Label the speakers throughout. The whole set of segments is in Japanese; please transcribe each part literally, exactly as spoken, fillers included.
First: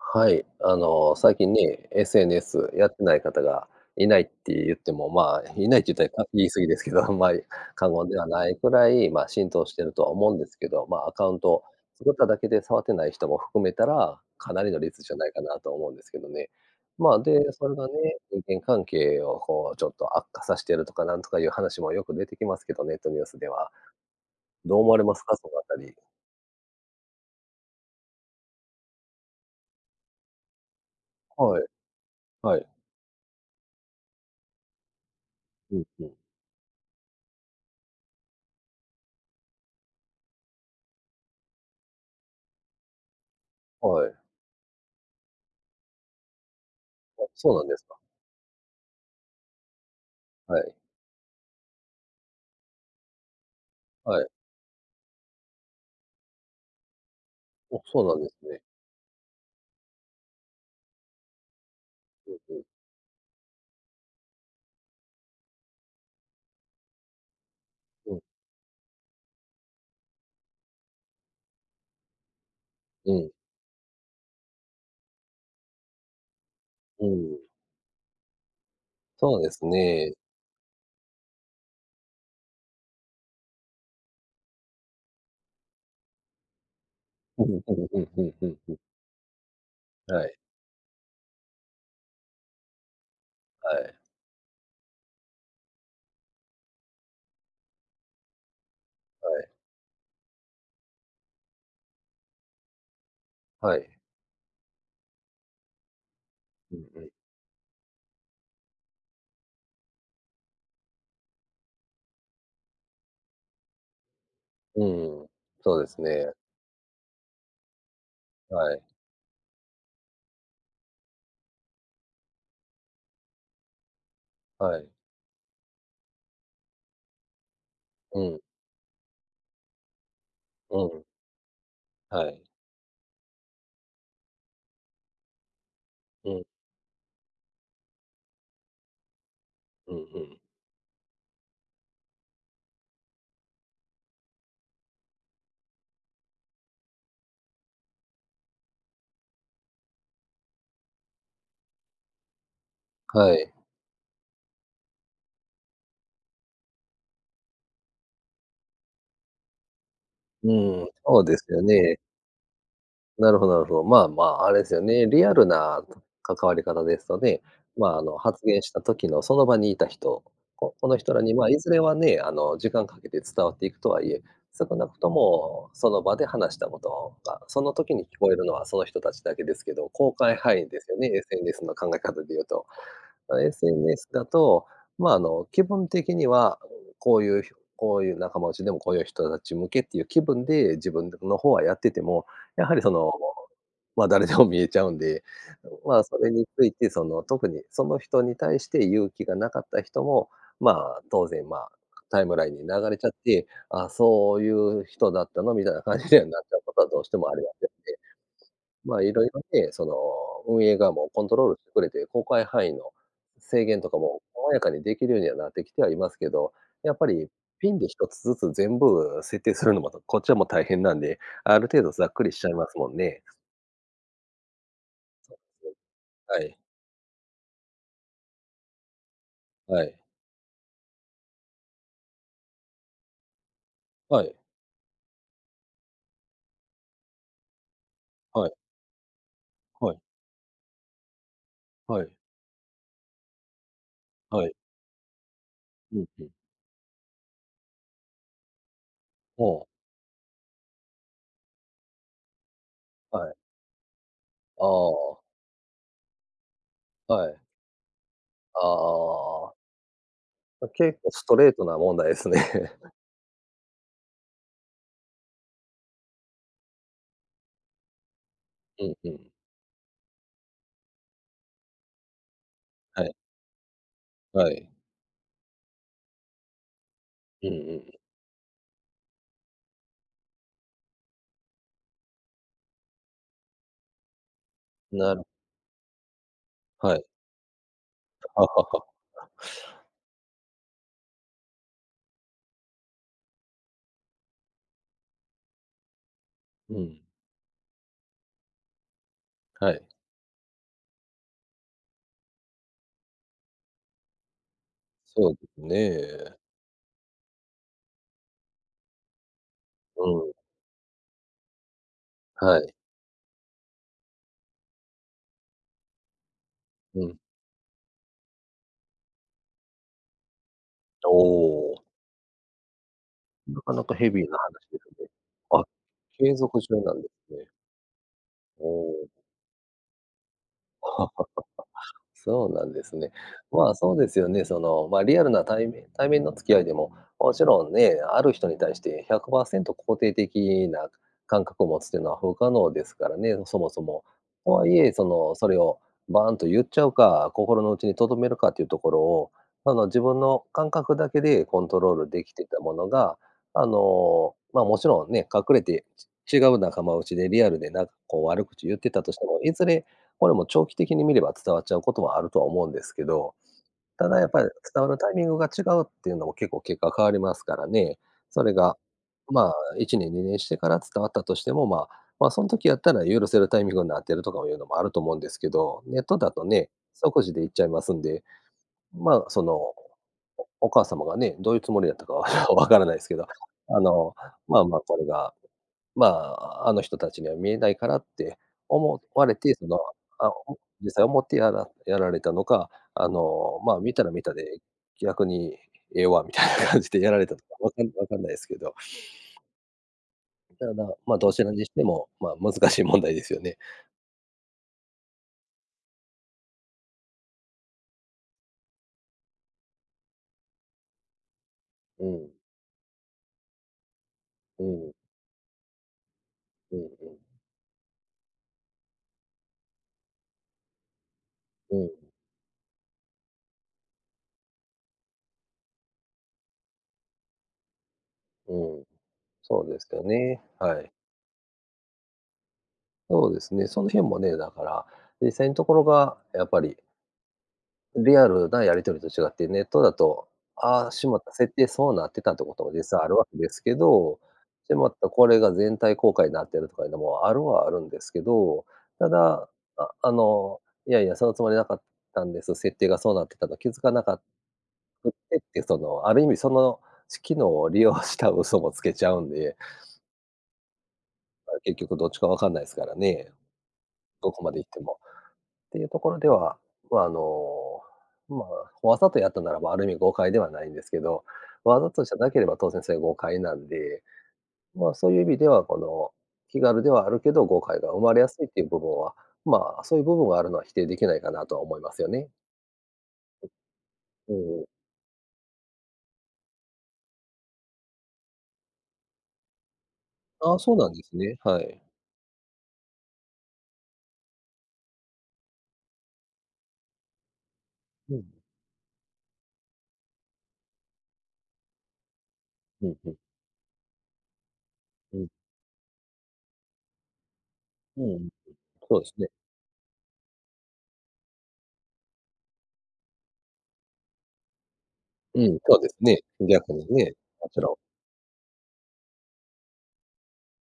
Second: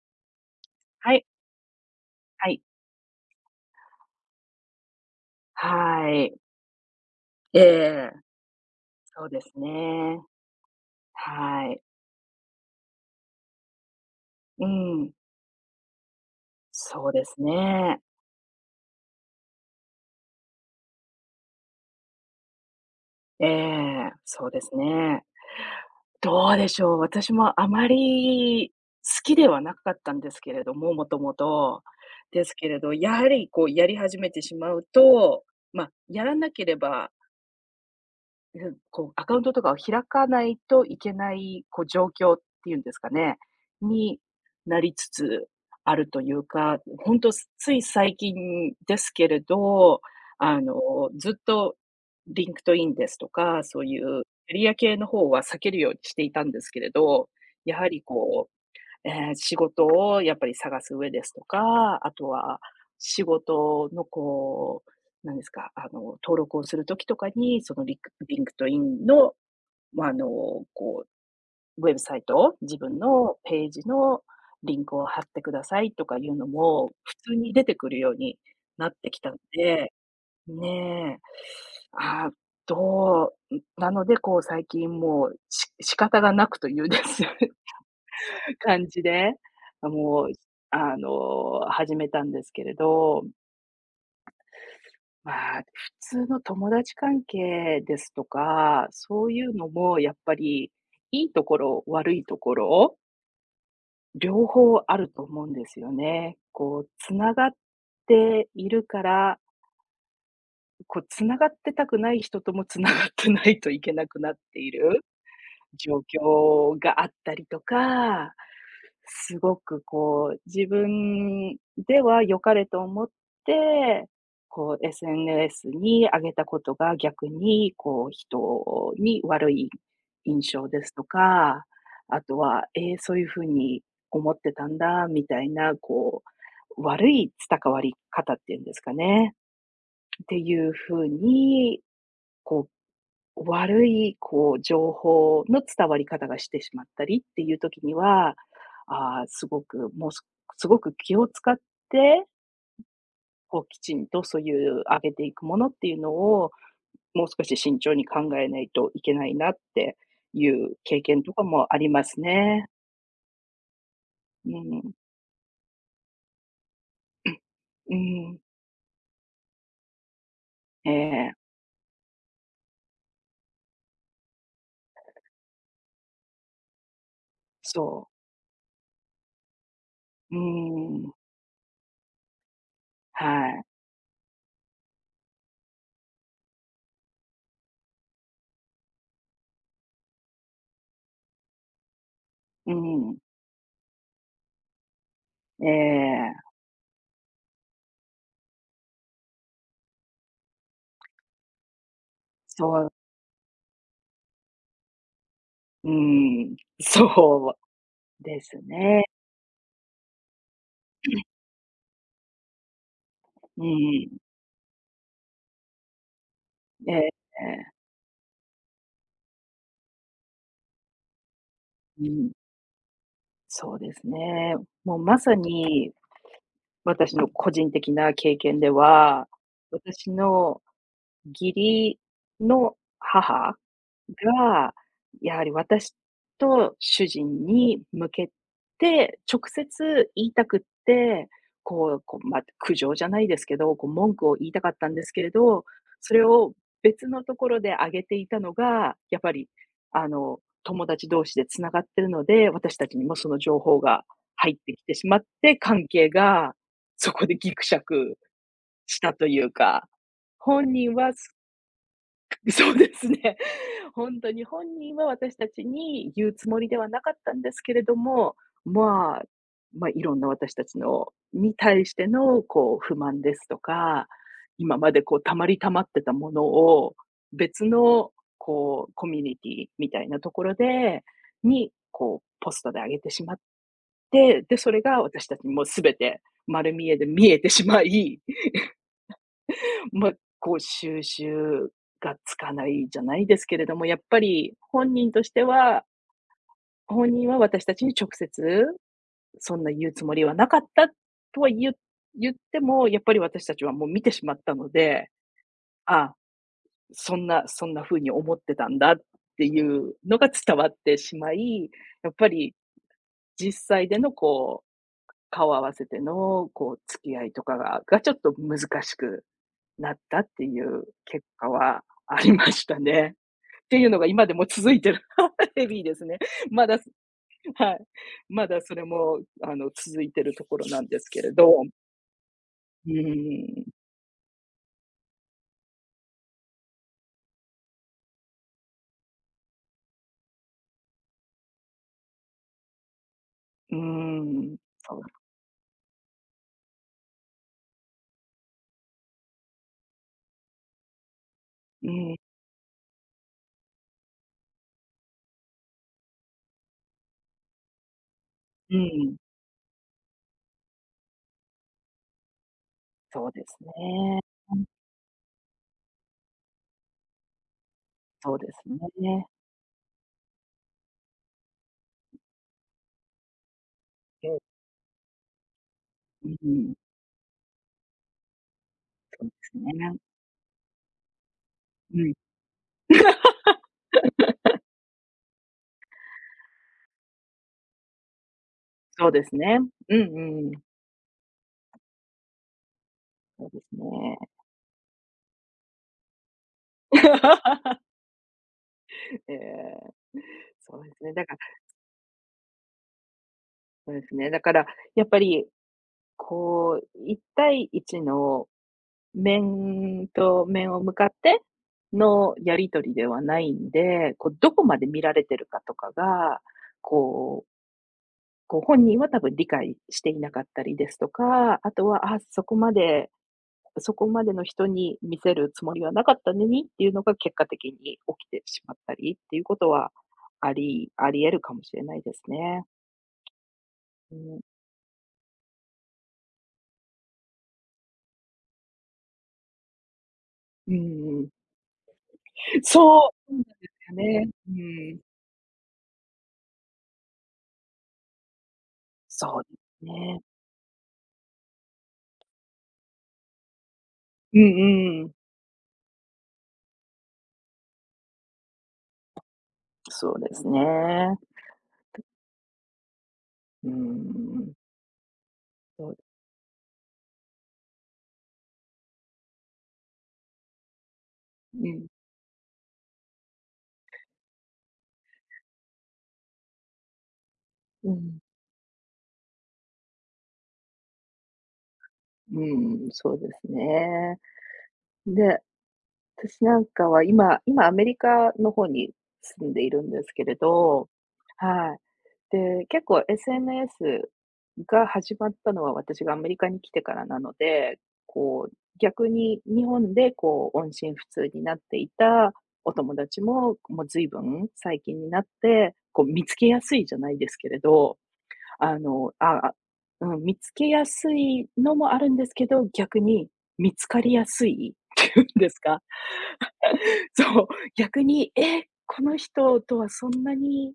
Speaker 1: はい、あ
Speaker 2: は
Speaker 1: の、
Speaker 2: い。
Speaker 1: 最近ね、
Speaker 2: はい。
Speaker 1: SNS やってない方がい ないって言っても、まあ、いないって言っ
Speaker 2: は
Speaker 1: たら、あ、
Speaker 2: い。
Speaker 1: 言い過ぎですけど、あんまり
Speaker 2: ええええ
Speaker 1: 過言
Speaker 2: え
Speaker 1: で
Speaker 2: え。
Speaker 1: はないくらい、ま
Speaker 2: そ
Speaker 1: あ、
Speaker 2: うで
Speaker 1: 浸
Speaker 2: す
Speaker 1: 透してるとは
Speaker 2: ね。
Speaker 1: 思うんですけど、まあ、アカウント
Speaker 2: はい。
Speaker 1: 作っただけで触ってない人も含めたら、かな
Speaker 2: う
Speaker 1: りの率
Speaker 2: ー
Speaker 1: じ
Speaker 2: ん。
Speaker 1: ゃないかなと思うんですけどね。
Speaker 2: そう
Speaker 1: まあ、
Speaker 2: です
Speaker 1: で、それがね、
Speaker 2: ね。
Speaker 1: 人間関係を、こう、ちょっと悪化さしてるとか、なんとかいう話もよく出てきますけど、ネットニュース
Speaker 2: え
Speaker 1: では。
Speaker 2: え、そうです
Speaker 1: どう思われます
Speaker 2: ね。
Speaker 1: か、その辺り。
Speaker 2: どうでしょう、私もあまり好きではなかったんですけれども、元
Speaker 1: はい。
Speaker 2: 々。です
Speaker 1: は
Speaker 2: け
Speaker 1: い。
Speaker 2: れど、やはり、こう、やり始めてしまうと、
Speaker 1: うん、
Speaker 2: ま、
Speaker 1: ふん。
Speaker 2: やらなければいふん、こう、アカウントとかを開かないといけない、こう、状況っていうんですかね、
Speaker 1: はい。
Speaker 2: に、なりつつあるというか、ん、ほん
Speaker 1: あ、
Speaker 2: と、
Speaker 1: そ
Speaker 2: す
Speaker 1: うなん
Speaker 2: つ
Speaker 1: で
Speaker 2: い
Speaker 1: すか。
Speaker 2: 最近ですけれど、
Speaker 1: は
Speaker 2: あ
Speaker 1: い。
Speaker 2: の、ずっと LinkedIn ですとか、そうい
Speaker 1: は
Speaker 2: う
Speaker 1: い。
Speaker 2: エリア系の方は避けるようにしていたんですけれど、や
Speaker 1: お、
Speaker 2: は
Speaker 1: そ
Speaker 2: り、
Speaker 1: うなんです
Speaker 2: こ
Speaker 1: ね。
Speaker 2: うええ、仕事をやっぱり探す上ですとか、あと
Speaker 1: ふんふ
Speaker 2: は
Speaker 1: ん。
Speaker 2: 仕事の、こう、何ですか、あの、登録をする時とかに、そのりく
Speaker 1: うん。
Speaker 2: LinkedIn の、まあ、あの、こう、ウェブサイト、自分
Speaker 1: うん。
Speaker 2: のページのリンクを貼ってくださいとかいうのも
Speaker 1: うー
Speaker 2: 普通
Speaker 1: ん。
Speaker 2: に出てくるようになってきたん
Speaker 1: そうです
Speaker 2: で、
Speaker 1: ね。
Speaker 2: ん、ね。あ、どうん、なので、こう、最近もうし仕方がなくというです
Speaker 1: うんうんうん、ふんふんふん。
Speaker 2: 感じで、あ、も
Speaker 1: は
Speaker 2: う、
Speaker 1: い。
Speaker 2: ずあの、始めたんですけれど、
Speaker 1: はい。
Speaker 2: まあ、普通の友達関係ですとか、そ
Speaker 1: は
Speaker 2: うい
Speaker 1: い。
Speaker 2: うのも、やっぱり、良いところ、悪いところを
Speaker 1: はい。
Speaker 2: 両方あると思うんですよね。
Speaker 1: うん、
Speaker 2: こう
Speaker 1: ええ。
Speaker 2: 繋がっているからん、こう繋がってたくない人とも繋がってないといけなくなってい
Speaker 1: う
Speaker 2: る
Speaker 1: んうん、そうで
Speaker 2: 状
Speaker 1: すね。
Speaker 2: 況があったりとか、
Speaker 1: はい。
Speaker 2: 凄くこう自分では良かれと思って、こ
Speaker 1: はい。
Speaker 2: う SNS にあげたことが逆にこう
Speaker 1: うん。
Speaker 2: 人に悪い印象
Speaker 1: う
Speaker 2: です
Speaker 1: ん。
Speaker 2: とか、あ
Speaker 1: は
Speaker 2: と
Speaker 1: い。
Speaker 2: は、「え、そういう風に思ってたんだ」みたいな、こ
Speaker 1: うん。
Speaker 2: う悪いつたかわりかたっていうんですかね、
Speaker 1: うん、ふん。
Speaker 2: ていう風に、こう、悪いこう情報の伝わり方がしてしまったりっていう時には、ああ、凄く、もうす凄く気を使って、ん、
Speaker 1: はい。
Speaker 2: こうきちんとそういう上げていくものっていうのを、もう少し慎重に考えないといけないなってい
Speaker 1: う
Speaker 2: う
Speaker 1: ん。
Speaker 2: 経
Speaker 1: そ
Speaker 2: 験
Speaker 1: う
Speaker 2: と
Speaker 1: で
Speaker 2: か
Speaker 1: すよ
Speaker 2: もあり
Speaker 1: ね。
Speaker 2: ますね。
Speaker 1: なるほどなるほど。まあまあ、
Speaker 2: う
Speaker 1: あ
Speaker 2: ん
Speaker 1: れですよ
Speaker 2: うん。
Speaker 1: ね、リアルな、か関わり方ですと ね、ま
Speaker 2: う
Speaker 1: ああの、
Speaker 2: ん。
Speaker 1: 発言した時のその場にいた人、ここ
Speaker 2: え
Speaker 1: の人らに
Speaker 2: え。
Speaker 1: まいずれはね、あの時間かけて伝わっていくとは言え、少なくとも、その場で話したことが、その時
Speaker 2: そ
Speaker 1: に
Speaker 2: う。
Speaker 1: 聞こえるのは、その人たちだけですけど、公開
Speaker 2: う
Speaker 1: 範囲ですよ
Speaker 2: ー
Speaker 1: ね、
Speaker 2: ん。
Speaker 1: SNS の考え方で言うと。あの
Speaker 2: はい。
Speaker 1: SNS だと、まあ、あの、気分的には、こういう、ひょこういう仲間内でも、こういう人たち向けっていう気分で、自分でんの方はやってても、や
Speaker 2: う
Speaker 1: はりその、
Speaker 2: ん。
Speaker 1: ま、誰でも見えちゃうんで、
Speaker 2: え
Speaker 1: うん、まあそれ
Speaker 2: え。
Speaker 1: について、その、特にその人に対して言う気がなかった人も、まあ、当然まあ、タイムラインに
Speaker 2: そ
Speaker 1: 流
Speaker 2: う。
Speaker 1: れちゃって、あ、そういう人だったのみたいな
Speaker 2: う
Speaker 1: 感じにはなっ
Speaker 2: ー
Speaker 1: ちゃ
Speaker 2: ん、
Speaker 1: うことはどうしてもありま
Speaker 2: そ
Speaker 1: すんで。
Speaker 2: うです
Speaker 1: まあ
Speaker 2: ね。
Speaker 1: 色々ね、その運営側も
Speaker 2: え
Speaker 1: コ
Speaker 2: え。
Speaker 1: ントロールしてくれて、公開範囲の、
Speaker 2: う
Speaker 1: 制
Speaker 2: ん
Speaker 1: 限とか
Speaker 2: うん。
Speaker 1: も細やかにできるようにはなってきてはいますけど、
Speaker 2: え
Speaker 1: やっ
Speaker 2: え
Speaker 1: ぱり、
Speaker 2: え
Speaker 1: ピ
Speaker 2: え。
Speaker 1: ンでひとつずつ全部設定するのも、とこっちはもう大変なんで、ある程度
Speaker 2: う
Speaker 1: ざっくり
Speaker 2: ん。
Speaker 1: しちゃいますもんね。
Speaker 2: そうですね。もうまさに
Speaker 1: はい。
Speaker 2: 私の個人的な経験では、
Speaker 1: はい。
Speaker 2: 私の義理の母
Speaker 1: はい。
Speaker 2: が、やはり私と主人に向け
Speaker 1: はい。
Speaker 2: て直
Speaker 1: はい。
Speaker 2: 接言いたくって、こ
Speaker 1: は
Speaker 2: う
Speaker 1: い。
Speaker 2: こう、ま、苦情じゃないですけど、こう文句を
Speaker 1: は
Speaker 2: 言い
Speaker 1: い。
Speaker 2: たかったんですけれど、
Speaker 1: うん
Speaker 2: そ
Speaker 1: う
Speaker 2: れ
Speaker 1: ん。
Speaker 2: を別のところで上げていたのが、やっぱり
Speaker 1: ほう。
Speaker 2: あの友達同士で繋がってるので、私たちにも
Speaker 1: は
Speaker 2: そ
Speaker 1: い。
Speaker 2: の情報が入っ
Speaker 1: あ
Speaker 2: てきてし
Speaker 1: あ。
Speaker 2: まって、関係がそ
Speaker 1: は
Speaker 2: こ
Speaker 1: い。
Speaker 2: でギクシャク
Speaker 1: あ
Speaker 2: したという
Speaker 1: あ。
Speaker 2: か、本
Speaker 1: あ、
Speaker 2: 人
Speaker 1: 結構
Speaker 2: は
Speaker 1: ス
Speaker 2: す
Speaker 1: トレートな問題です
Speaker 2: うそ
Speaker 1: ね。
Speaker 2: うですね。ほんとに本人は私達に言うつもりではなかったんですけれども、
Speaker 1: うん、ふ
Speaker 2: まあ、
Speaker 1: ん。
Speaker 2: ま、色んな私達のに対してのこう不
Speaker 1: はい。
Speaker 2: 満ですとか、
Speaker 1: はい。
Speaker 2: 今までこう溜まり溜まってたものを
Speaker 1: うんう
Speaker 2: 別
Speaker 1: んうん。
Speaker 2: のこうコミュニティみたいなところでに、こうポストで上げてしまって、で、それが
Speaker 1: なる
Speaker 2: 私達もう全て丸見
Speaker 1: は
Speaker 2: え
Speaker 1: い。
Speaker 2: で見えてしまい。
Speaker 1: はあはあはあ。
Speaker 2: ま、こう収拾がつかないじゃないですけれども、やっぱり本人としては
Speaker 1: うん。
Speaker 2: 本人は私たちに直接、そん
Speaker 1: は
Speaker 2: な
Speaker 1: い。
Speaker 2: 言うつもりはなかったとはゆ言っても、やっぱり私たちはもう見てしまったので
Speaker 1: そうです
Speaker 2: 「ああ、
Speaker 1: ね。
Speaker 2: そんなそんな風に思ってたんだ」っていう
Speaker 1: う
Speaker 2: のが
Speaker 1: ん。
Speaker 2: 伝わってしまい、やっぱり
Speaker 1: はい。
Speaker 2: 実際でのこう顔合わせてのこう
Speaker 1: う
Speaker 2: 付き
Speaker 1: ん。
Speaker 2: 合いとかががちょっと難しくなったっていう結果
Speaker 1: お
Speaker 2: は
Speaker 1: お。
Speaker 2: ありましたね。
Speaker 1: な
Speaker 2: っ
Speaker 1: か
Speaker 2: て
Speaker 1: な
Speaker 2: いう
Speaker 1: か
Speaker 2: のが
Speaker 1: ヘビ
Speaker 2: 今
Speaker 1: ー
Speaker 2: で
Speaker 1: な
Speaker 2: も
Speaker 1: 話
Speaker 2: 続
Speaker 1: で
Speaker 2: いてる。
Speaker 1: すね。あ、
Speaker 2: ヘビーですね。
Speaker 1: 継続
Speaker 2: ま
Speaker 1: 中
Speaker 2: だ、す
Speaker 1: なんですね。
Speaker 2: はい。まだ
Speaker 1: お
Speaker 2: それ
Speaker 1: お。
Speaker 2: もあの続いてるところなんですけ れど。
Speaker 1: そうなんで
Speaker 2: う
Speaker 1: すね。
Speaker 2: ーん。
Speaker 1: まあそうですよね、その、ま、リアルな対面対面の付き合いでも、もちろんね、ある人に対してひゃくパーセント肯定的な、感覚を持つっていうのは不可能ですからね、そも
Speaker 2: うー
Speaker 1: そも。と
Speaker 2: ん。
Speaker 1: はいえ、
Speaker 2: そう。
Speaker 1: その、それをバーンと言っちゃうか、心のうちに留めるかっていうところを、あの自分の感覚だけでコント
Speaker 2: う
Speaker 1: ロール
Speaker 2: ん、え。
Speaker 1: できてたものが、あの、まあもちろんね、隠れて、ち違う仲間内でリアルでなんかこう悪口言
Speaker 2: う
Speaker 1: ってたと
Speaker 2: ん。
Speaker 1: しても、いずれ、これも長期的に見れば伝わっちゃうこともあるとは思うんですけ
Speaker 2: そう
Speaker 1: ど、
Speaker 2: ですね。
Speaker 1: ただやっぱり
Speaker 2: うん。
Speaker 1: 伝わるタイミングが違うっていうのも結構結果変わりますからね。
Speaker 2: そう
Speaker 1: そ
Speaker 2: で
Speaker 1: れ
Speaker 2: す
Speaker 1: が、
Speaker 2: ね。
Speaker 1: まあいちねんにねんしてから伝わったとしても、まあ
Speaker 2: ん。
Speaker 1: まあそん時やったら許せるタイミングになってる
Speaker 2: う
Speaker 1: と
Speaker 2: ん。
Speaker 1: かいうのもあると思うんですけど、ネット
Speaker 2: う
Speaker 1: だ
Speaker 2: ん
Speaker 1: と
Speaker 2: う
Speaker 1: ね、
Speaker 2: ん。
Speaker 1: 即時で言っちゃいますんで、まあ、その、
Speaker 2: すね。
Speaker 1: おお母様がね、どういうつもりだっ
Speaker 2: う
Speaker 1: たか
Speaker 2: ん。
Speaker 1: までは分からないですけど、あの、ま あまあこれが、まああの人たちには見えないからって思
Speaker 2: そうで
Speaker 1: われ
Speaker 2: す
Speaker 1: て、
Speaker 2: ね、
Speaker 1: その、
Speaker 2: うんう
Speaker 1: あう
Speaker 2: んうん。
Speaker 1: 実際思ってやらやられたのか、あ
Speaker 2: そう
Speaker 1: の、
Speaker 2: です
Speaker 1: まあ、見たら見
Speaker 2: ね。
Speaker 1: たで逆にええわみたいな感じでやられたとか分 かん分かんないですけど。
Speaker 2: え え。
Speaker 1: た
Speaker 2: そうなん
Speaker 1: だ、
Speaker 2: ですね。
Speaker 1: まあ、
Speaker 2: だ
Speaker 1: ど
Speaker 2: から
Speaker 1: ちらにしても、まあ、難しい問題ですよね。
Speaker 2: そうですね、だからやっぱり、こういったいいちの面と面を向かって
Speaker 1: うん。
Speaker 2: のやり取りではないんで、こうどこ
Speaker 1: う
Speaker 2: まで
Speaker 1: ん。
Speaker 2: 見られてるかとかが、
Speaker 1: うんうん。
Speaker 2: こうこう、本人は多分理解していなかったりですとか、あ
Speaker 1: う
Speaker 2: と
Speaker 1: ん。
Speaker 2: は、あ、そこまでそこまでの人に見せるつもりはなかったのにっていうのが結果的に起きて
Speaker 1: う
Speaker 2: しまっ
Speaker 1: ん。
Speaker 2: たりっていうこ
Speaker 1: そう
Speaker 2: と
Speaker 1: です
Speaker 2: は、
Speaker 1: よね。
Speaker 2: あ
Speaker 1: は
Speaker 2: り
Speaker 1: い。
Speaker 2: あり得るかもしれないですね。
Speaker 1: そうですね。その日もね、だから、実際のところが、やっぱりリアルなやり取りと違って、ネットだと、
Speaker 2: う
Speaker 1: ああ、しまっ
Speaker 2: ーん。
Speaker 1: た、設定そうなってた。ってことも実際あ
Speaker 2: そう！そ
Speaker 1: る
Speaker 2: う
Speaker 1: 訳
Speaker 2: なん
Speaker 1: です
Speaker 2: で
Speaker 1: け
Speaker 2: すよ
Speaker 1: ど。
Speaker 2: ね。う
Speaker 1: でもって
Speaker 2: ん。
Speaker 1: これが全体公開になってるとかいうのもあるはあるんですけど。た
Speaker 2: そ
Speaker 1: だ、
Speaker 2: う、
Speaker 1: ああ
Speaker 2: ね。
Speaker 1: の、いやいや、そのつもりなかったんです、設定がそうなってたと気づかなか
Speaker 2: うんうんう
Speaker 1: くっ
Speaker 2: ん。
Speaker 1: てっていう、その、ある意味そのつ機能を利用した嘘もつけちゃうんで。
Speaker 2: そうですね。
Speaker 1: まあ、結局どっちか分かんないですからね。
Speaker 2: うー
Speaker 1: どこま
Speaker 2: ん。
Speaker 1: で行っても。ってい
Speaker 2: そ
Speaker 1: う
Speaker 2: う。
Speaker 1: ところでは、まあ、あの、まあ、わざとやったならばある意味誤解ではないんですけど、
Speaker 2: う
Speaker 1: わ
Speaker 2: ん。
Speaker 1: ざとじゃなければ当然それ誤解なんで。まあ、そういう意味では、この、気軽ではあるけど誤解が
Speaker 2: う
Speaker 1: 生まれ
Speaker 2: ん。
Speaker 1: やすいっていう部分は、まあ、そういう部分はあるのは否定できないかなとは思いますよね。
Speaker 2: うーん。そうで すね。
Speaker 1: うんうん。
Speaker 2: で、私なんかは今今アメリカの方に住んでいるんですけれ
Speaker 1: ああ、そうな
Speaker 2: ど。
Speaker 1: んですね。は
Speaker 2: はい。
Speaker 1: い。
Speaker 2: で、結構 SNS が始まったのは私がアメリカに来てからなので、
Speaker 1: うん。
Speaker 2: こう、逆に日本で、こう、音信不通になっていたお
Speaker 1: う
Speaker 2: 友
Speaker 1: んうん。
Speaker 2: 達も、もうずいぶん最近に
Speaker 1: う
Speaker 2: なっ
Speaker 1: ん。
Speaker 2: て、こう、見つけやすいじゃないですけれど、
Speaker 1: うん。
Speaker 2: あ
Speaker 1: そうで
Speaker 2: の、
Speaker 1: すね。
Speaker 2: ああ、うん、見つけやすいのもあるんですけど、逆に見つかりやすいって言う
Speaker 1: う
Speaker 2: んです
Speaker 1: ん、そう
Speaker 2: か。
Speaker 1: ですね。逆に ね。
Speaker 2: そう。
Speaker 1: もちろん。
Speaker 2: 逆に、え、この人とはそんなに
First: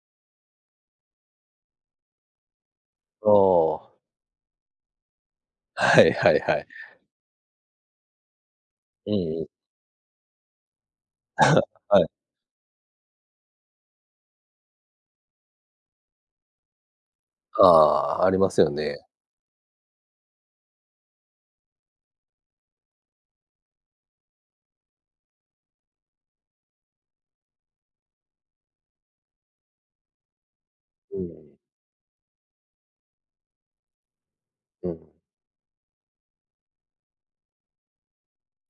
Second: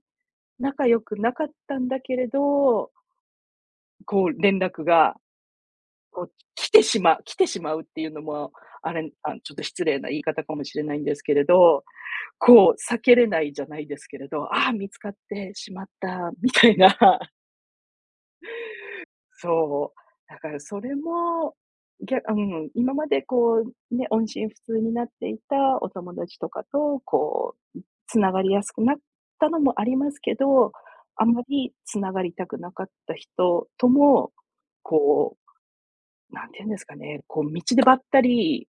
Speaker 2: 仲良くなかったんだけれど
Speaker 1: ああ。
Speaker 2: こう連絡が、
Speaker 1: はい
Speaker 2: こ
Speaker 1: は
Speaker 2: う、
Speaker 1: いはい。
Speaker 2: き来てしまう来てしまうっていうのも、あ
Speaker 1: う
Speaker 2: れ、
Speaker 1: ん
Speaker 2: あ、
Speaker 1: うん。
Speaker 2: ちょっと失礼な言い方かもしれないんですけれ ど、
Speaker 1: はい。
Speaker 2: こう、避けれないじゃないですけれど、あ、見つかってしまったみたいな。
Speaker 1: ああ、ありますよね。
Speaker 2: そう。だからそれも、ぎゃあ、うんうん、今までこうね、音信不通になっていたお友達とかと、こう、ん、繋がりやすくなったのもありますけど、
Speaker 1: うー
Speaker 2: あんま
Speaker 1: ん。
Speaker 2: り繋がりたくなかった人とも、
Speaker 1: うん。
Speaker 2: こう、何て言うんですかね、こう、道でばったり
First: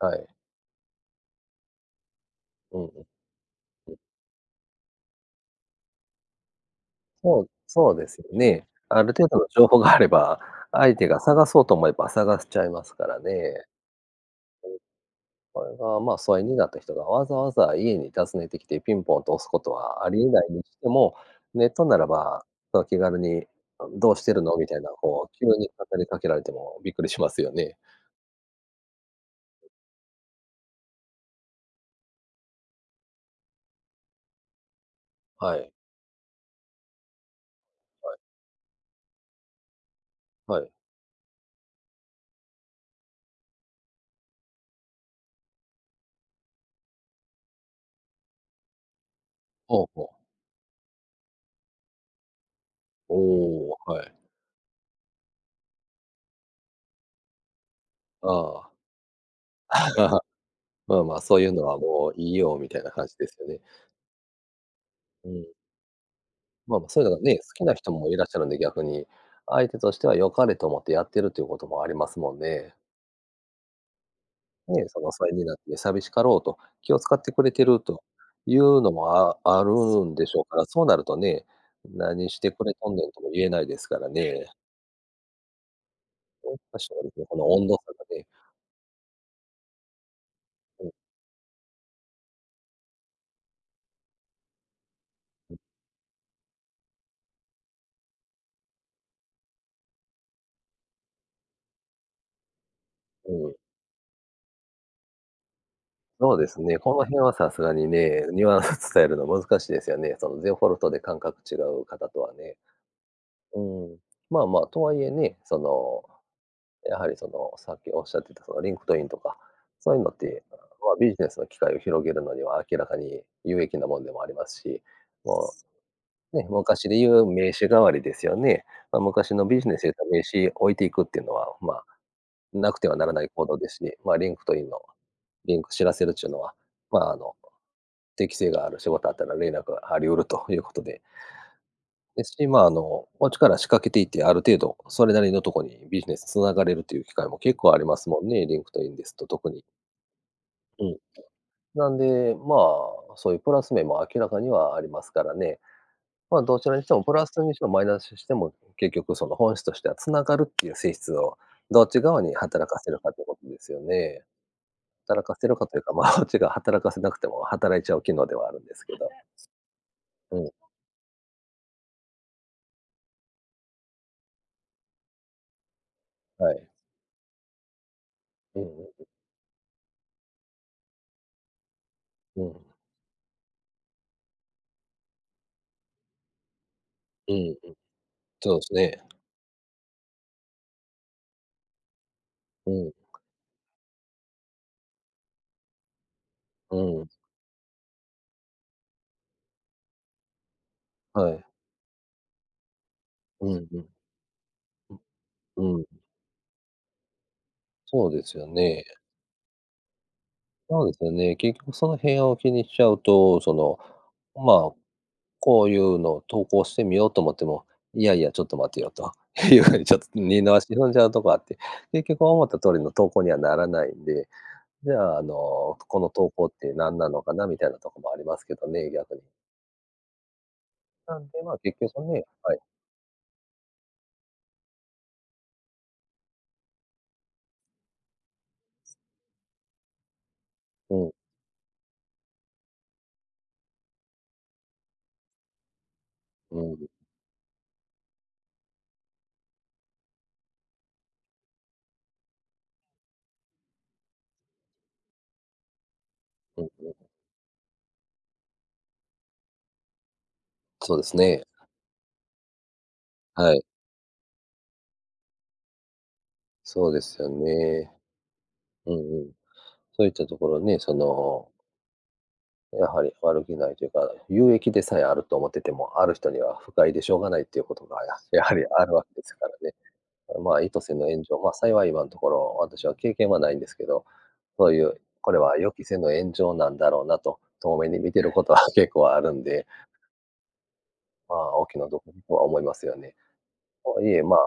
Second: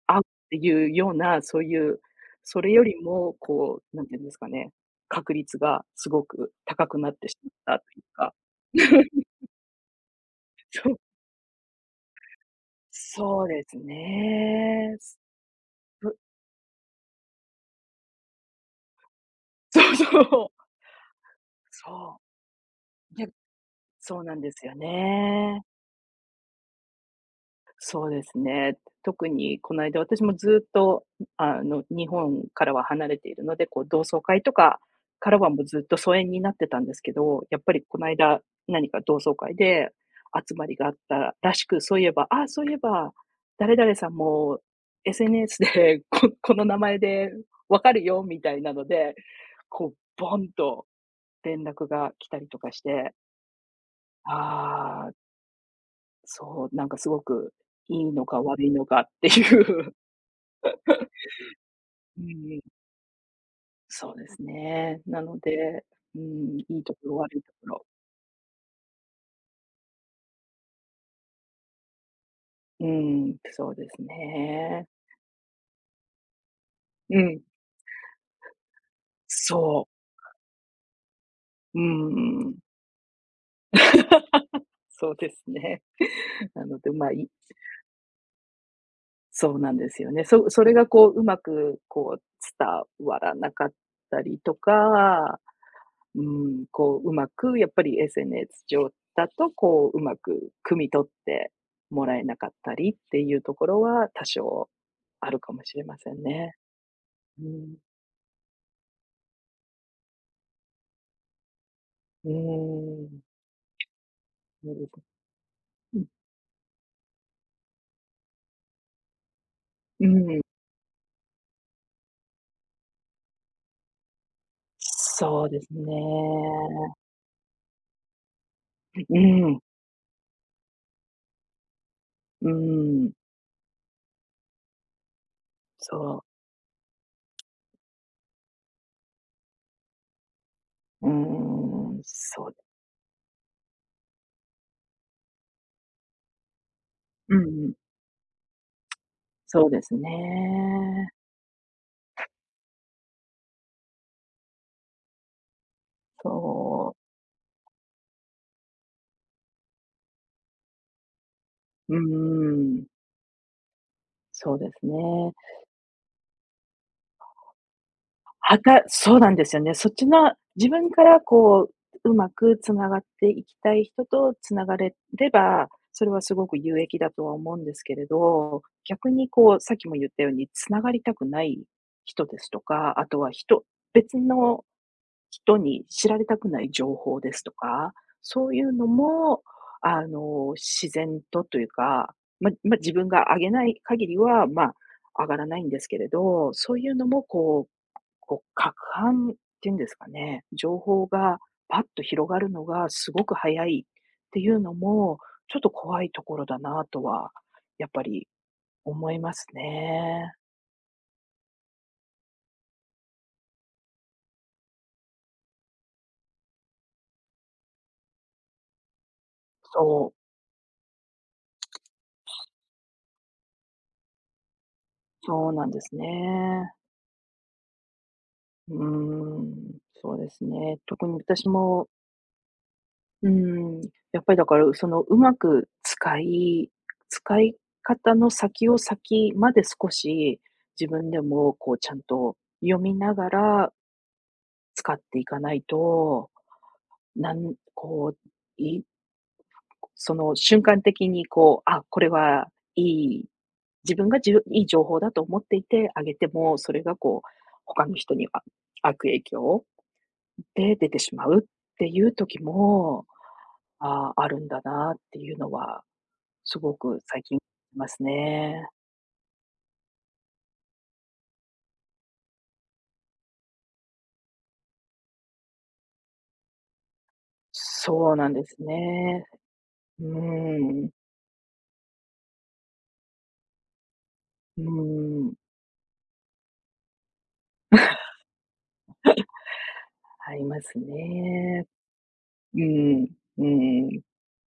Speaker 1: は
Speaker 2: 会うっ
Speaker 1: い。
Speaker 2: ていうような、そういう、それ
Speaker 1: う
Speaker 2: よ
Speaker 1: んうん。
Speaker 2: りも、こ
Speaker 1: うん。
Speaker 2: う、何て言うんですかね、確率がすごく高くなってし
Speaker 1: そう、
Speaker 2: まったと
Speaker 1: そう
Speaker 2: いう
Speaker 1: ですよ
Speaker 2: か。
Speaker 1: ね。ある程度の 情報があれば、
Speaker 2: そ
Speaker 1: 相
Speaker 2: う。
Speaker 1: 手が探そうと思えば探しちゃえますから
Speaker 2: そう
Speaker 1: ね。
Speaker 2: ですね。
Speaker 1: うん。それが、
Speaker 2: そ
Speaker 1: ま
Speaker 2: う。
Speaker 1: あ、疎遠になった人がわざわざ家に訪ねてきてピンポンと押すこと
Speaker 2: そう
Speaker 1: はあり得な
Speaker 2: そう。
Speaker 1: いにしても、ネットなら
Speaker 2: そ
Speaker 1: ば、その、気軽
Speaker 2: う。いや、
Speaker 1: に、うん、どう
Speaker 2: そ
Speaker 1: し
Speaker 2: う
Speaker 1: て
Speaker 2: なん
Speaker 1: る
Speaker 2: で
Speaker 1: の
Speaker 2: す
Speaker 1: み
Speaker 2: よ
Speaker 1: たいな、こう、急
Speaker 2: ね。
Speaker 1: に語りかけられてもびっくりしますよね。
Speaker 2: そうですね。特にこないだ私もずっと、あの、日本からは離れているので、こう、同窓会とかからは、
Speaker 1: は
Speaker 2: もう
Speaker 1: い。
Speaker 2: ずっと疎遠になってたんですけど、やっぱりこな
Speaker 1: は
Speaker 2: い
Speaker 1: い。
Speaker 2: だ、何か同窓会で集
Speaker 1: は
Speaker 2: ま
Speaker 1: い。
Speaker 2: りがあったらしく、そういえば、ああ、そういえば、誰々さんも SNS で、ここの名前で分かるよ、みたいなので、
Speaker 1: ほう
Speaker 2: こう、
Speaker 1: ほう。
Speaker 2: ボンと連絡が来たりとかして。
Speaker 1: おお、はい。
Speaker 2: ああ。そう、なんかすごくいいのか、
Speaker 1: あ
Speaker 2: 悪
Speaker 1: あ。
Speaker 2: いのかっていう。
Speaker 1: まあまあ、「そういうのはも うい
Speaker 2: に
Speaker 1: い
Speaker 2: んに
Speaker 1: よ」み
Speaker 2: ん。
Speaker 1: たいな感じですよね。
Speaker 2: そうですね。な
Speaker 1: う
Speaker 2: の
Speaker 1: ん。
Speaker 2: で、うーん、い
Speaker 1: まあ
Speaker 2: い
Speaker 1: まあ、
Speaker 2: と
Speaker 1: そ
Speaker 2: こ
Speaker 1: ういうの
Speaker 2: ろ、
Speaker 1: がね、
Speaker 2: 悪い
Speaker 1: 好
Speaker 2: と
Speaker 1: き
Speaker 2: こ
Speaker 1: な
Speaker 2: ろ。
Speaker 1: 人もいらっしゃるんで、逆に。相手としては良かれと思って、やってるっていうこともありますもんね。
Speaker 2: うーん、そうです
Speaker 1: ね
Speaker 2: ね。
Speaker 1: え、その疎遠になって寂しかろうと、気を遣
Speaker 2: う
Speaker 1: って
Speaker 2: ん。
Speaker 1: くれてると、いうのもあある
Speaker 2: そう。
Speaker 1: んでしょうから、そうなるとね、
Speaker 2: う
Speaker 1: 「何して
Speaker 2: ん。
Speaker 1: くれとんねん」とも言えないですからね。
Speaker 2: そうですね。
Speaker 1: お、
Speaker 2: な
Speaker 1: 確
Speaker 2: ので
Speaker 1: か
Speaker 2: ま
Speaker 1: に。
Speaker 2: あ、
Speaker 1: で、
Speaker 2: い
Speaker 1: この温度差がね。
Speaker 2: そうなんですよね。そそれ
Speaker 1: う
Speaker 2: が
Speaker 1: ん。
Speaker 2: こう上手くこう伝わらなかったりとか、
Speaker 1: うん。
Speaker 2: うん、こう上手くやっぱり SNS 上だと、こう上手く、汲み取ってもらえなかったりっていう
Speaker 1: う
Speaker 2: と
Speaker 1: ん。
Speaker 2: ころは、多少あるかもしれません
Speaker 1: そうで
Speaker 2: ね。
Speaker 1: すね、この辺は
Speaker 2: う
Speaker 1: さすが
Speaker 2: ん。
Speaker 1: にね、ニュアンス伝えるのは難しいですよね。その、デフォルトで感覚違う方と
Speaker 2: う
Speaker 1: は
Speaker 2: ー
Speaker 1: ね。
Speaker 2: ん。
Speaker 1: うん。まあまあ、とはい えね、そ
Speaker 2: う
Speaker 1: の、
Speaker 2: ん。
Speaker 1: やはり、その、さっきおっしゃってたその、LinkedIn とか、そういう
Speaker 2: う
Speaker 1: のっ
Speaker 2: ん。
Speaker 1: て、まあ、ビジネスの機会を広げるのには、明らかに有益なもんでもありますし。
Speaker 2: そう
Speaker 1: も
Speaker 2: ですね。
Speaker 1: う、ね、昔で言う名刺代わりですよね。まあ、
Speaker 2: う、う
Speaker 1: 昔のビ
Speaker 2: ん。
Speaker 1: ジネスでと名刺置いていくっていうのは、まあ、
Speaker 2: う
Speaker 1: なくてはな
Speaker 2: ん。
Speaker 1: らない行動ですし、まあ、LinkedIn の、リンク知らせるっ
Speaker 2: そう。
Speaker 1: ちゅうのは、まあ、あの、適性がある仕事あったら連絡があり得るということで
Speaker 2: うーん、
Speaker 1: ですし、
Speaker 2: そう。
Speaker 1: まあ、あの、こっちから仕掛けていて、ある程度、それなりのとこに、ビジネス繋がれるっていう機会
Speaker 2: う
Speaker 1: も、
Speaker 2: ん
Speaker 1: 結
Speaker 2: う
Speaker 1: 構
Speaker 2: ん。
Speaker 1: ありますもんね、LinkedIn ですと、特に。
Speaker 2: そうです
Speaker 1: うん。
Speaker 2: ね。
Speaker 1: なんで、まあ、そういうプラス面も明らかにはありますからね。まあ、どちらにして
Speaker 2: そう。
Speaker 1: もプラスにしてもマイナスにしても、結局その、本質としては繋がるっていう性質を、どっ
Speaker 2: うー
Speaker 1: ち側に働か
Speaker 2: ん。
Speaker 1: せるかっていうことですよね。
Speaker 2: そうです
Speaker 1: 働
Speaker 2: ね。
Speaker 1: かせるかというか、まあ、こっちが働かせなくても働いちゃう機能では、あ
Speaker 2: は
Speaker 1: るんで
Speaker 2: が
Speaker 1: すけど。
Speaker 2: そうなんですよね。そっちの
Speaker 1: うん。
Speaker 2: 自分から、こう上手く繋がっていきたい人と繋がれれば、それは凄
Speaker 1: は
Speaker 2: く
Speaker 1: い。
Speaker 2: 有益だとは思うんですけれ
Speaker 1: うん
Speaker 2: ど。
Speaker 1: うんうん。
Speaker 2: 逆にこうさっきも言ったように、繋がりたくない人で
Speaker 1: う
Speaker 2: すと
Speaker 1: ん。
Speaker 2: か、あとは人、別の人に知られたくない情報
Speaker 1: う
Speaker 2: で
Speaker 1: ん、
Speaker 2: すと
Speaker 1: うん。
Speaker 2: か、そ
Speaker 1: そう
Speaker 2: うい
Speaker 1: で
Speaker 2: う
Speaker 1: す
Speaker 2: の
Speaker 1: ね。
Speaker 2: もあの、自然とというか、まあ
Speaker 1: う
Speaker 2: まあ、
Speaker 1: ん。
Speaker 2: 自分が上げない限りは、まあ、上がらないんですけれど、そ
Speaker 1: う
Speaker 2: ういうの
Speaker 1: ん。
Speaker 2: もこうこう撹拌っていうんですかね、情報
Speaker 1: は
Speaker 2: が
Speaker 1: い。
Speaker 2: ぱっと広がるのが凄く
Speaker 1: う
Speaker 2: 早
Speaker 1: んう
Speaker 2: い
Speaker 1: ん。
Speaker 2: っていうのも、ちょ
Speaker 1: う
Speaker 2: っと
Speaker 1: ん。うん。
Speaker 2: 怖いところだなとは、やっぱ
Speaker 1: そうで
Speaker 2: り
Speaker 1: すよね。
Speaker 2: 思いますね。
Speaker 1: そうですよね。結局その辺を気にしちゃうと、その、まあ、こういうのを投稿してみようと思っても、いやいや、ちょっと待てよというふうにちょっと
Speaker 2: そう。
Speaker 1: 二の足踏んじゃうとこあって、結局思った通りの投稿にはならないんで、じゃあ、あ
Speaker 2: そうなん
Speaker 1: の、
Speaker 2: です
Speaker 1: この投稿っ
Speaker 2: ね。
Speaker 1: て何なのかなみたいなとこもありますけど
Speaker 2: う
Speaker 1: ね、逆に。
Speaker 2: ーん。そうですね。特に
Speaker 1: なんで、
Speaker 2: 私
Speaker 1: まあ、結
Speaker 2: も。
Speaker 1: 局そのねはい。
Speaker 2: うーん。やっぱり、だから、その、上手く使い使い方の先を先まで少し自
Speaker 1: う
Speaker 2: 分
Speaker 1: ん。
Speaker 2: でも、こう、ちゃんと読みながら使っていかないと、
Speaker 1: うーん。
Speaker 2: なんこういその、瞬間的に、こう、あ、これはいい、自分がじょいい情報だと思っていてあげても、それが、こう、他の人にあ悪影響をで出
Speaker 1: そう
Speaker 2: て
Speaker 1: で
Speaker 2: し
Speaker 1: す
Speaker 2: まうっ
Speaker 1: ね。
Speaker 2: ていう時も、
Speaker 1: はい。
Speaker 2: ああ、あるんだなっていうのは、すご
Speaker 1: そう
Speaker 2: く
Speaker 1: です
Speaker 2: 最
Speaker 1: よ
Speaker 2: 近ま
Speaker 1: ね。
Speaker 2: すね。
Speaker 1: うんうん。そういったところね、そのやはり悪気無いというか、有益でさえあると思ってても、ある人には不快でしょうがないっていうことが、
Speaker 2: そ
Speaker 1: や
Speaker 2: うなんで
Speaker 1: やは
Speaker 2: す
Speaker 1: りあるわけで
Speaker 2: ね。
Speaker 1: すからね。
Speaker 2: う
Speaker 1: あ、まあ意図
Speaker 2: ーん。
Speaker 1: せぬ炎上、ま、幸い今んところ、私は経験は無いんですけど、
Speaker 2: う
Speaker 1: そういう、
Speaker 2: ー
Speaker 1: こ
Speaker 2: ん。
Speaker 1: れは予期せぬ炎上なんだろうなと、遠目に見てることは結構あるんで。
Speaker 2: あります
Speaker 1: まあ、お
Speaker 2: ね。
Speaker 1: 気の毒にとは
Speaker 2: う
Speaker 1: 思いますよ
Speaker 2: ん
Speaker 1: ね。
Speaker 2: うん。うんう
Speaker 1: あ、
Speaker 2: ん。
Speaker 1: いえ、まあ、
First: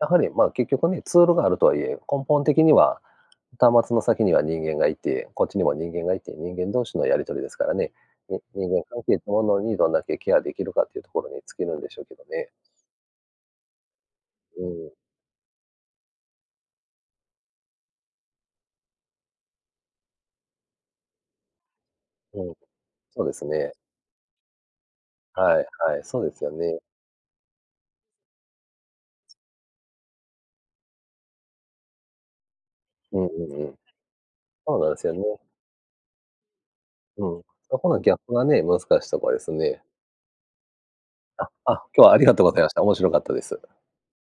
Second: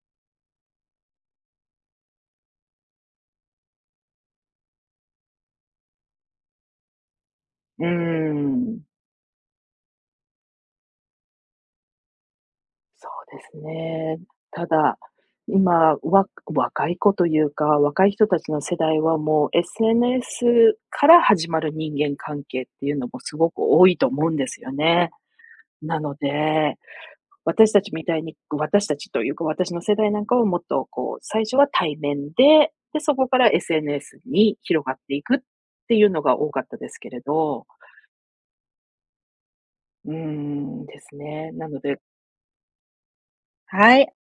Speaker 1: やはりまあ結局ね、ツールがあるとはいえ、根本的には、端末の先には人間がいて、こっちにも人間がいて、人間同士のやり取りですから
Speaker 2: うー
Speaker 1: ね。に人
Speaker 2: ん。
Speaker 1: 間関係ってものにどんだけケアできるかっていうところに尽きるんでしょうけどね。
Speaker 2: そうですね。
Speaker 1: う
Speaker 2: た
Speaker 1: ん。
Speaker 2: だ、今、わか若い子というか、若い人達の世代はもう SNS から始まる人間関
Speaker 1: うん。
Speaker 2: 係っていうのも
Speaker 1: そうです
Speaker 2: 凄く
Speaker 1: ね。
Speaker 2: 多いと思うんですよね。
Speaker 1: はい
Speaker 2: な
Speaker 1: はい、
Speaker 2: の
Speaker 1: そうですよ
Speaker 2: で、
Speaker 1: ね。
Speaker 2: 私達みたいに、ご私達というか、私の世代なんかはもっとこう最初は対面で、で、そ
Speaker 1: うん
Speaker 2: こか
Speaker 1: う
Speaker 2: ら
Speaker 1: んうん。
Speaker 2: SNS に
Speaker 1: そう
Speaker 2: 広
Speaker 1: なん
Speaker 2: が
Speaker 1: で
Speaker 2: っ
Speaker 1: すよ
Speaker 2: て
Speaker 1: ね。
Speaker 2: いくっていうのが多かったですけれ
Speaker 1: うん、
Speaker 2: ど。
Speaker 1: そこのギャップがね、難しとこですね。
Speaker 2: うーん、です
Speaker 1: あ
Speaker 2: ね。な
Speaker 1: あ、
Speaker 2: ので
Speaker 1: 今日はありがとうございました。面白かったです。
Speaker 2: はい。